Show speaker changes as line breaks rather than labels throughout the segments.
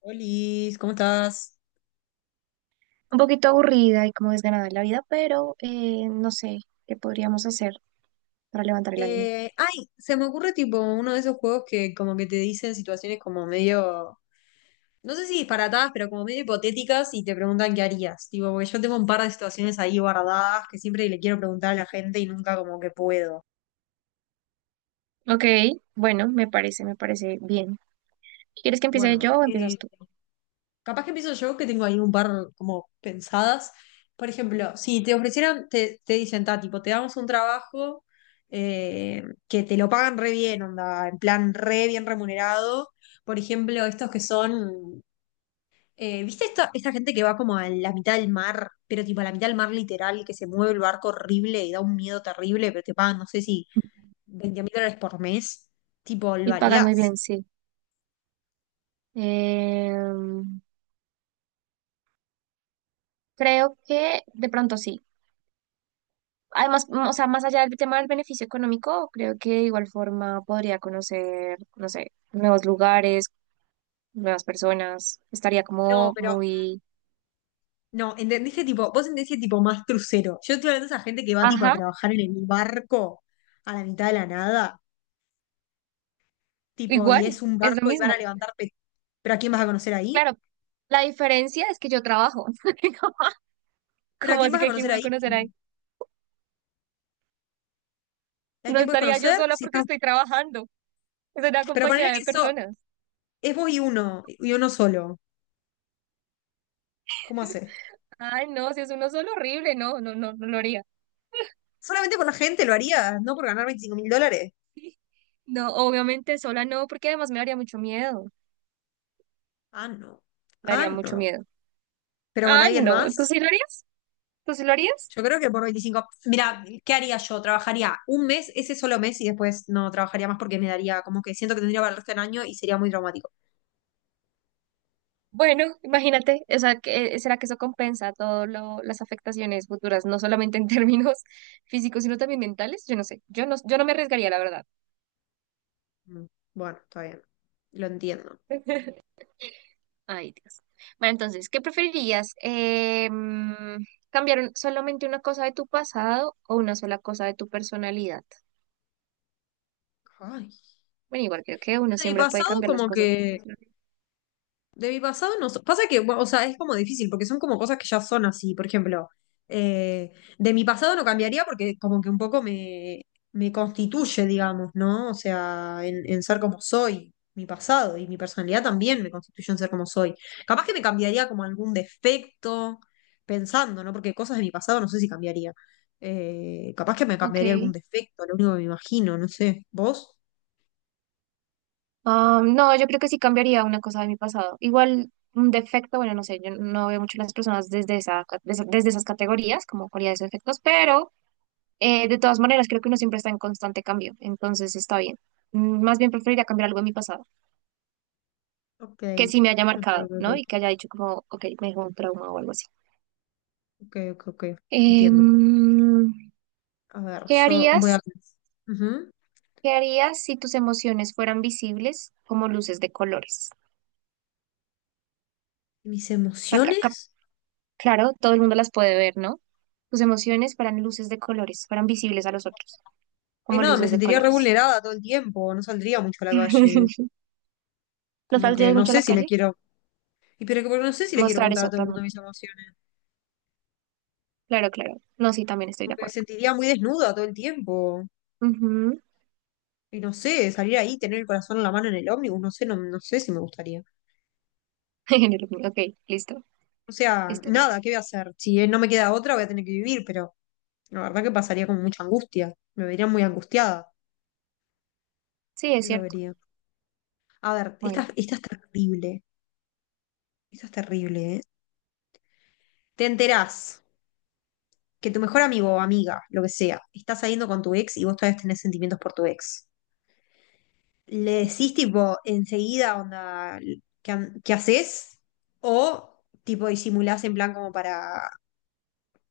Olis, ¿cómo estás?
Un poquito aburrida y como desganada en la vida, pero no sé qué podríamos hacer para levantar el ánimo.
Ay, se me ocurre tipo uno de esos juegos que como que te dicen situaciones como medio, no sé si disparatadas, pero como medio hipotéticas y te preguntan qué harías. Tipo, porque yo tengo un par de situaciones ahí guardadas que siempre le quiero preguntar a la gente y nunca como que puedo.
Ok, bueno, me parece bien. ¿Quieres que empiece
Bueno,
yo o empiezas tú?
capaz que empiezo yo, que tengo ahí un par como pensadas. Por ejemplo, si te ofrecieran, te dicen, ta, tipo, te damos un trabajo eh, que te lo pagan re bien, onda, en plan re bien remunerado. Por ejemplo, estos que son, ¿viste esta gente que va como a la mitad del mar, pero tipo a la mitad del mar literal, que se mueve el barco horrible y da un miedo terrible, pero te pagan, no sé si 20 mil dólares por mes? Tipo, lo
Y pagas muy bien,
harías.
sí. Em, Creo que de pronto sí. Además, o sea, más allá del tema del beneficio económico, creo que de igual forma podría conocer, no sé, nuevos lugares, nuevas personas. Estaría
No,
como
pero
muy,
no, entendiste tipo, vos entendiste tipo más crucero. Yo estoy hablando de esa gente que va tipo a
ajá,
trabajar en el barco a la mitad de la nada, tipo, y es
igual,
un
es lo
barco y van
mismo.
a levantar pe- ¿Pero a quién vas a conocer ahí?
Claro, la diferencia es que yo trabajo. Como
¿Pero a
¿cómo
quién
así
vas a
que quién
conocer
va a
ahí?
conocer ahí?
¿A
No
quién puedes
estaría yo
conocer?
sola
Si
porque
está...
estoy trabajando. Es una
Pero
compañía
ponerle
de
que eso
personas.
es vos y uno solo. ¿Cómo haces?
Ay, no, si es uno solo, horrible. No, no, no, no lo haría.
¿Solamente con la gente lo harías? ¿No por ganar $25.000?
No, obviamente sola no, porque además me daría mucho miedo.
Ah, no.
Me
Ah,
daría mucho
no.
miedo.
¿Pero con
Ah,
alguien
no, ¿tú
más?
sí lo harías? ¿Tú sí lo harías?
Yo creo que por veinticinco. Mira, ¿qué haría yo? Trabajaría un mes, ese solo mes, y después no trabajaría más porque me daría como que siento que tendría para el resto del año y sería muy traumático.
Bueno, imagínate, o sea, ¿será que eso compensa todas las afectaciones futuras, no solamente en términos físicos, sino también mentales? Yo no sé, yo no me arriesgaría, la verdad.
Mm, bueno, está bien. Lo entiendo.
Ay, Dios. Bueno, entonces, ¿qué preferirías? ¿Cambiar solamente una cosa de tu pasado o una sola cosa de tu personalidad?
Ay.
Bueno, igual creo que uno
Bueno, y
siempre puede
pasado
cambiar las
como
cosas de tu
que
personalidad.
de mi pasado no. Pasa que, bueno, o sea, es como difícil porque son como cosas que ya son así. Por ejemplo, eh, de mi pasado no cambiaría porque como que un poco me, me constituye, digamos, ¿no? O sea, en ser como soy, mi pasado y mi personalidad también me constituye en ser como soy. Capaz que me cambiaría como algún defecto, pensando, ¿no? Porque cosas de mi pasado no sé si cambiaría. Capaz que me cambiaría algún
Ok.
defecto, lo único que me imagino, no sé. ¿Vos?
Ah, no, yo creo que sí cambiaría una cosa de mi pasado. Igual un defecto, bueno, no sé, yo no veo mucho a las personas desde desde esas categorías, como cualidades o defectos, pero de todas maneras creo que uno siempre está en constante cambio, entonces está bien. Más bien preferiría cambiar algo de mi pasado,
Ok,
que sí me haya
ok,
marcado,
ok,
¿no? Y que
ok,
haya dicho como, ok, me dejó un trauma o algo así.
ok, ok, ok, entiendo.
Em,
A ver,
¿Qué
yo voy a...
harías?
Ujú.
¿Qué harías si tus emociones fueran visibles como luces de colores?
¿Mis
O sea,
emociones?
claro, todo el mundo las puede ver, ¿no? Tus emociones fueran luces de colores, fueran visibles a los otros,
Ay,
como
no, me
luces de
sentiría re
colores.
vulnerada todo el tiempo, no saldría mucho a la calle.
¿No
Como que
saldrías
no
mucho a
sé
la
si le
calle?
quiero... Y pero que porque no sé si le quiero
Mostrar
contar
eso
a
a
todo el
todo el
mundo
mundo.
mis emociones.
Claro, claro. No, sí, también estoy
Como
de
que me
acuerdo.
sentiría muy desnuda todo el tiempo.
Ujú.
Y no sé, salir ahí, tener el corazón en la mano en el ómnibus, no sé, no, no sé si me gustaría.
Género mío. Ok, listo,
O sea,
listo, listo.
nada, ¿qué voy a hacer? Si no me queda otra, voy a tener que vivir, pero la verdad que pasaría con mucha angustia. Me vería muy angustiada.
Sí, es
Eso
cierto.
vería. A ver, esta,
Bueno.
esta es terrible. Esta es terrible, ¿eh? Te enterás que tu mejor amigo o amiga, lo que sea, está saliendo con tu ex y vos todavía tenés sentimientos por tu ex. ¿Le decís tipo enseguida onda qué, qué haces? ¿O tipo disimulás en plan como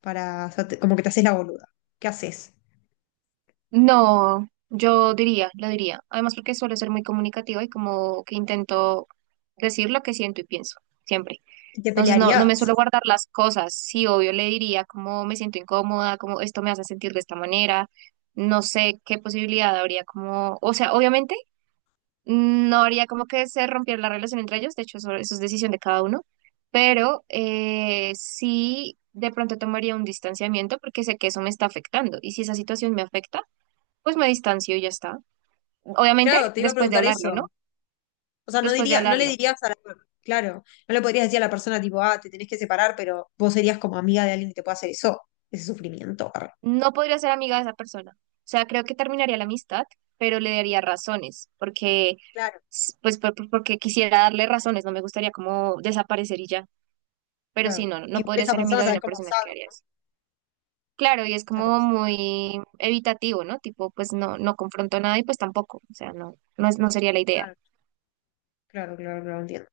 para como que te haces la boluda? ¿Qué haces?
No, yo diría, lo diría. Además, porque suelo ser muy comunicativa y como que intento decir lo que siento y pienso, siempre.
¿Y te
Entonces, no, no me
pelearías?
suelo guardar las cosas. Sí, obvio, le diría como me siento incómoda, como esto me hace sentir de esta manera. No sé qué posibilidad habría como, o sea, obviamente no habría como que se rompiera la relación entre ellos. De hecho, eso es decisión de cada uno. Pero sí, de pronto tomaría un distanciamiento porque sé que eso me está afectando. Y si esa situación me afecta, pues me distancio y ya está. Obviamente,
Claro, te iba a
después de
preguntar
hablarlo, ¿no?
eso. O sea, no
Después de
diría, no le
hablarlo.
dirías a la, claro, no le podrías decir a la persona tipo, ah, te tenés que separar, pero vos serías como amiga de alguien que te pueda hacer eso, ese sufrimiento. Arre.
No podría ser amiga de esa persona. O sea, creo que terminaría la amistad, pero le daría razones, porque,
Claro.
s- pues, por- porque quisiera darle razones, no me gustaría como desaparecer y ya. Pero sí,
Claro.
no, no
Igual
podría
esa
ser
persona,
amiga de
¿sabes
una
cómo
persona
sabe,
que haría
no?
eso. Claro, y es
Esa
como
persona.
muy evitativo, ¿no? Tipo, pues no, no confronto nada y pues tampoco. O sea, no sería la idea.
Claro, claro, claro, claro, entiendo.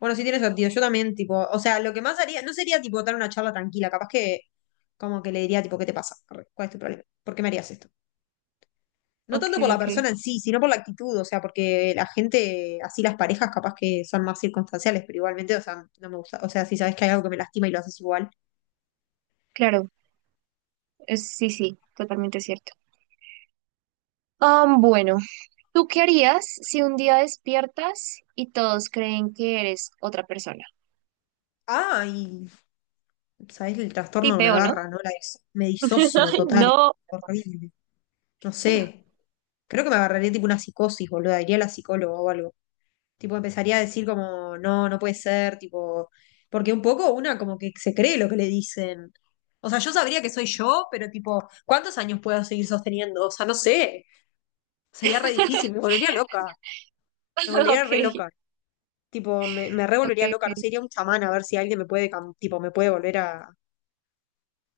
Bueno, sí tiene sentido. Yo también, tipo, o sea, lo que más haría, no sería tipo dar una charla tranquila, capaz que como que le diría, tipo, ¿qué te pasa? Arre, ¿cuál es tu problema? ¿Por qué me harías esto? No
Ok,
tanto por la
ok.
persona en sí, sino por la actitud, o sea, porque la gente, así las parejas capaz que son más circunstanciales, pero igualmente, o sea, no me gusta. O sea, si sabes que hay algo que me lastima y lo haces igual.
Claro, es, sí, sí, totalmente cierto. Ah, bueno. ¿Tú qué harías si un día despiertas y todos creen que eres otra persona?
Ah, y sabes el
Sí,
trastorno que me
feo, ¿no?
agarra, ¿no? La me disocio
Ay,
total.
no.
Horrible. No sé, creo que me agarraría tipo una psicosis, boludo, iría a la psicóloga o algo. Tipo, empezaría a decir como, no, no puede ser, tipo, porque un poco una como que se cree lo que le dicen. O sea, yo sabría que soy yo, pero tipo, ¿cuántos años puedo seguir sosteniendo? O sea, no sé, sería re difícil, me volvería loca, me volvería re
Ok,
loca. Tipo, me re
ok,
volvería loca, no sé,
ok.
iría a un chamán a ver si alguien me puede, tipo, me puede volver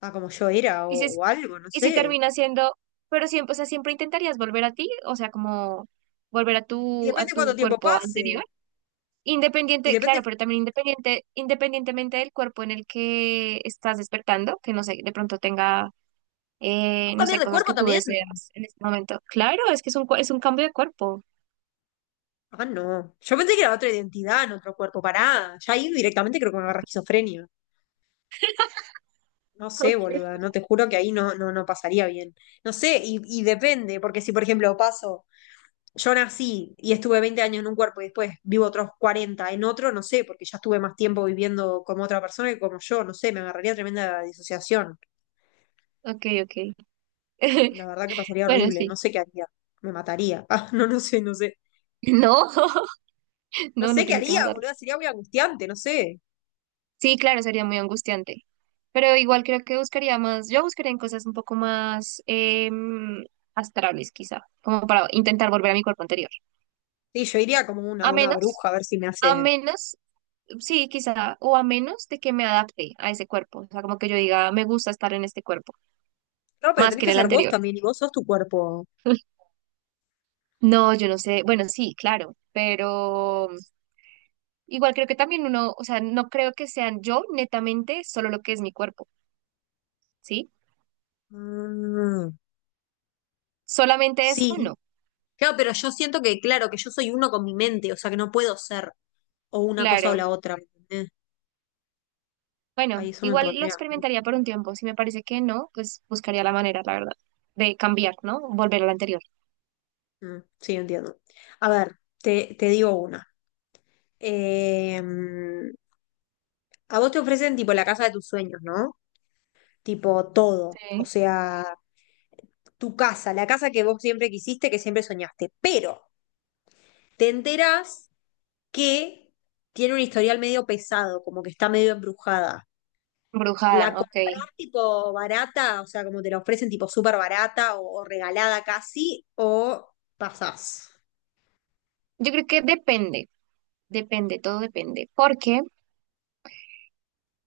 a como yo era
¿Y si, es-
o algo, no
¿y si
sé.
termina siendo, pero siempre, o sea, siempre intentarías volver a ti, o sea, como volver a
Y
a
depende cuánto
tu
tiempo
cuerpo
pase.
anterior?
Y
Independiente,
depende,
claro, pero también independientemente del cuerpo en el que estás despertando, que no sé, de pronto tenga,
¿puedo
no
cambiar
sé,
de
cosas
cuerpo
que tú
también?
deseas en este momento. Claro, es que es un, es un cambio de cuerpo.
Ah, no. Yo pensé que era otra identidad en otro cuerpo. Pará. Ya ahí directamente creo que me agarra esquizofrenia. No sé, boluda. No te juro que ahí no, no, no pasaría bien. No sé, y depende, porque si, por ejemplo, paso, yo nací y estuve 20 años en un cuerpo y después vivo otros 40 en otro, no sé, porque ya estuve más tiempo viviendo como otra persona que como yo. No sé, me agarraría tremenda disociación.
Ok, ok.
La verdad que pasaría
Bueno,
horrible.
sí.
No sé qué haría. Me mataría. Ah, no, no sé, no sé.
No,
No
no,
sé
no
qué
tienes que
haría,
matarlo.
boluda. Sería muy angustiante, no sé.
Sí, claro, sería muy angustiante. Pero igual creo que buscaría más, yo buscaría en cosas un poco más astrales, quizá, como para intentar volver a mi cuerpo anterior.
Sí, yo iría como una,
A
una
menos,
bruja a ver si me
a
hace.
menos, sí, quizá, o a menos de que me adapte a ese cuerpo. O sea, como que yo diga, me gusta estar en este cuerpo,
No, pero
más
tenés
que en
que
el
ser vos
anterior.
también y vos sos tu cuerpo.
No, yo no sé. Bueno, sí, claro, pero igual creo que también uno, o sea, no creo que sean yo netamente solo lo que es mi cuerpo, ¿sí?
Mm,
Solamente eso,
sí.
no,
Claro, pero yo siento que, claro, que yo soy uno con mi mente, o sea que no puedo ser o una cosa o
claro.
la otra. ¿Entendés? Ahí
Bueno,
eso me
igual lo
pondría.
experimentaría por un tiempo. Si me parece que no, pues buscaría la manera, la verdad, de cambiar, ¿no? Volver a la anterior.
Mm, mm, sí, entiendo. A ver, te digo una. Eh, a vos te ofrecen tipo la casa de tus sueños, ¿no? Tipo todo. O
Sí.
sea, tu casa, la casa que vos siempre quisiste, que siempre soñaste. Pero te enterás que tiene un historial medio pesado, como que está medio embrujada. La
Brujada, ok.
compras tipo barata, o sea, como te la ofrecen tipo súper barata o regalada casi, o pasás.
Yo creo que depende, depende, todo depende. Porque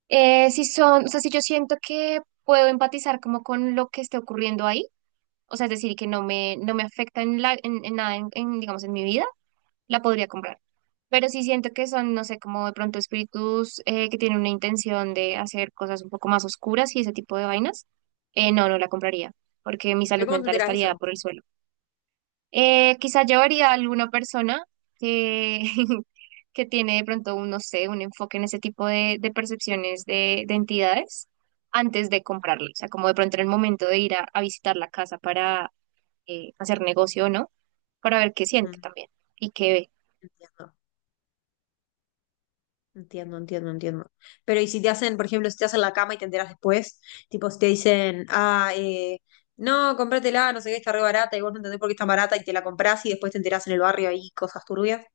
si son, o sea, si yo siento que puedo empatizar como con lo que esté ocurriendo ahí, o sea, es decir, que no me afecta en en nada, digamos, en mi vida, la podría comprar. Pero sí siento que son, no sé, como de pronto espíritus que tienen una intención de hacer cosas un poco más oscuras y ese tipo de vainas. No, no la compraría, porque mi salud
¿Pero cómo te
mental
enteras de
estaría
eso?
por el suelo. Quizá llevaría a alguna persona que, que tiene de pronto un, no sé, un enfoque en ese tipo de percepciones de entidades antes de comprarlo. O sea, como de pronto en el momento de ir a visitar la casa para hacer negocio o no, para ver qué siente
Mm,
también y qué ve.
entiendo, entiendo, entiendo, entiendo. Pero y si te hacen, por ejemplo, si te hacen la cama y te enteras después, tipo si te dicen, ah, no, cómpratela, no sé qué, está re barata y vos no entendés por qué está barata y te la comprás y después te enterás en el barrio ahí cosas turbias,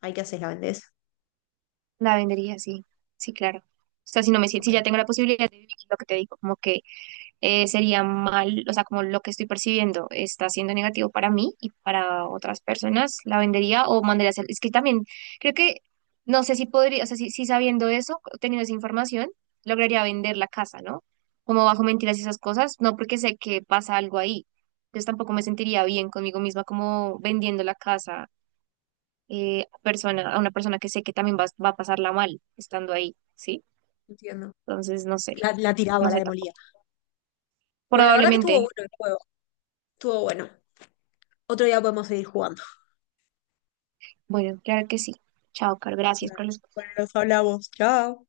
ahí qué haces, la vendés.
La vendería, sí, sí, claro. O sea, si no me siento,
Ok,
si ya tengo la posibilidad de vivir lo que te digo, como que sería mal, o sea, como lo que estoy percibiendo está siendo negativo para mí y para otras personas, la vendería o mandaría a hacer. Es que también creo que, no sé si podría, o sea, si sabiendo eso, teniendo esa información, lograría vender la casa, ¿no? Como bajo mentiras y esas cosas, no porque sé que pasa algo ahí. Entonces tampoco me sentiría bien conmigo misma como vendiendo la casa a una persona que sé que también va a pasarla mal estando ahí, ¿sí?
entiendo.
Entonces, no sé,
La tiraba,
no
la
sé
demolía.
tampoco.
Bueno, la verdad que estuvo
Probablemente,
bueno el juego. Estuvo bueno. Otro día podemos seguir jugando.
bueno, claro que sí. Chao, Carl, gracias
Dale.
por los
Bueno, nos hablamos. Chao.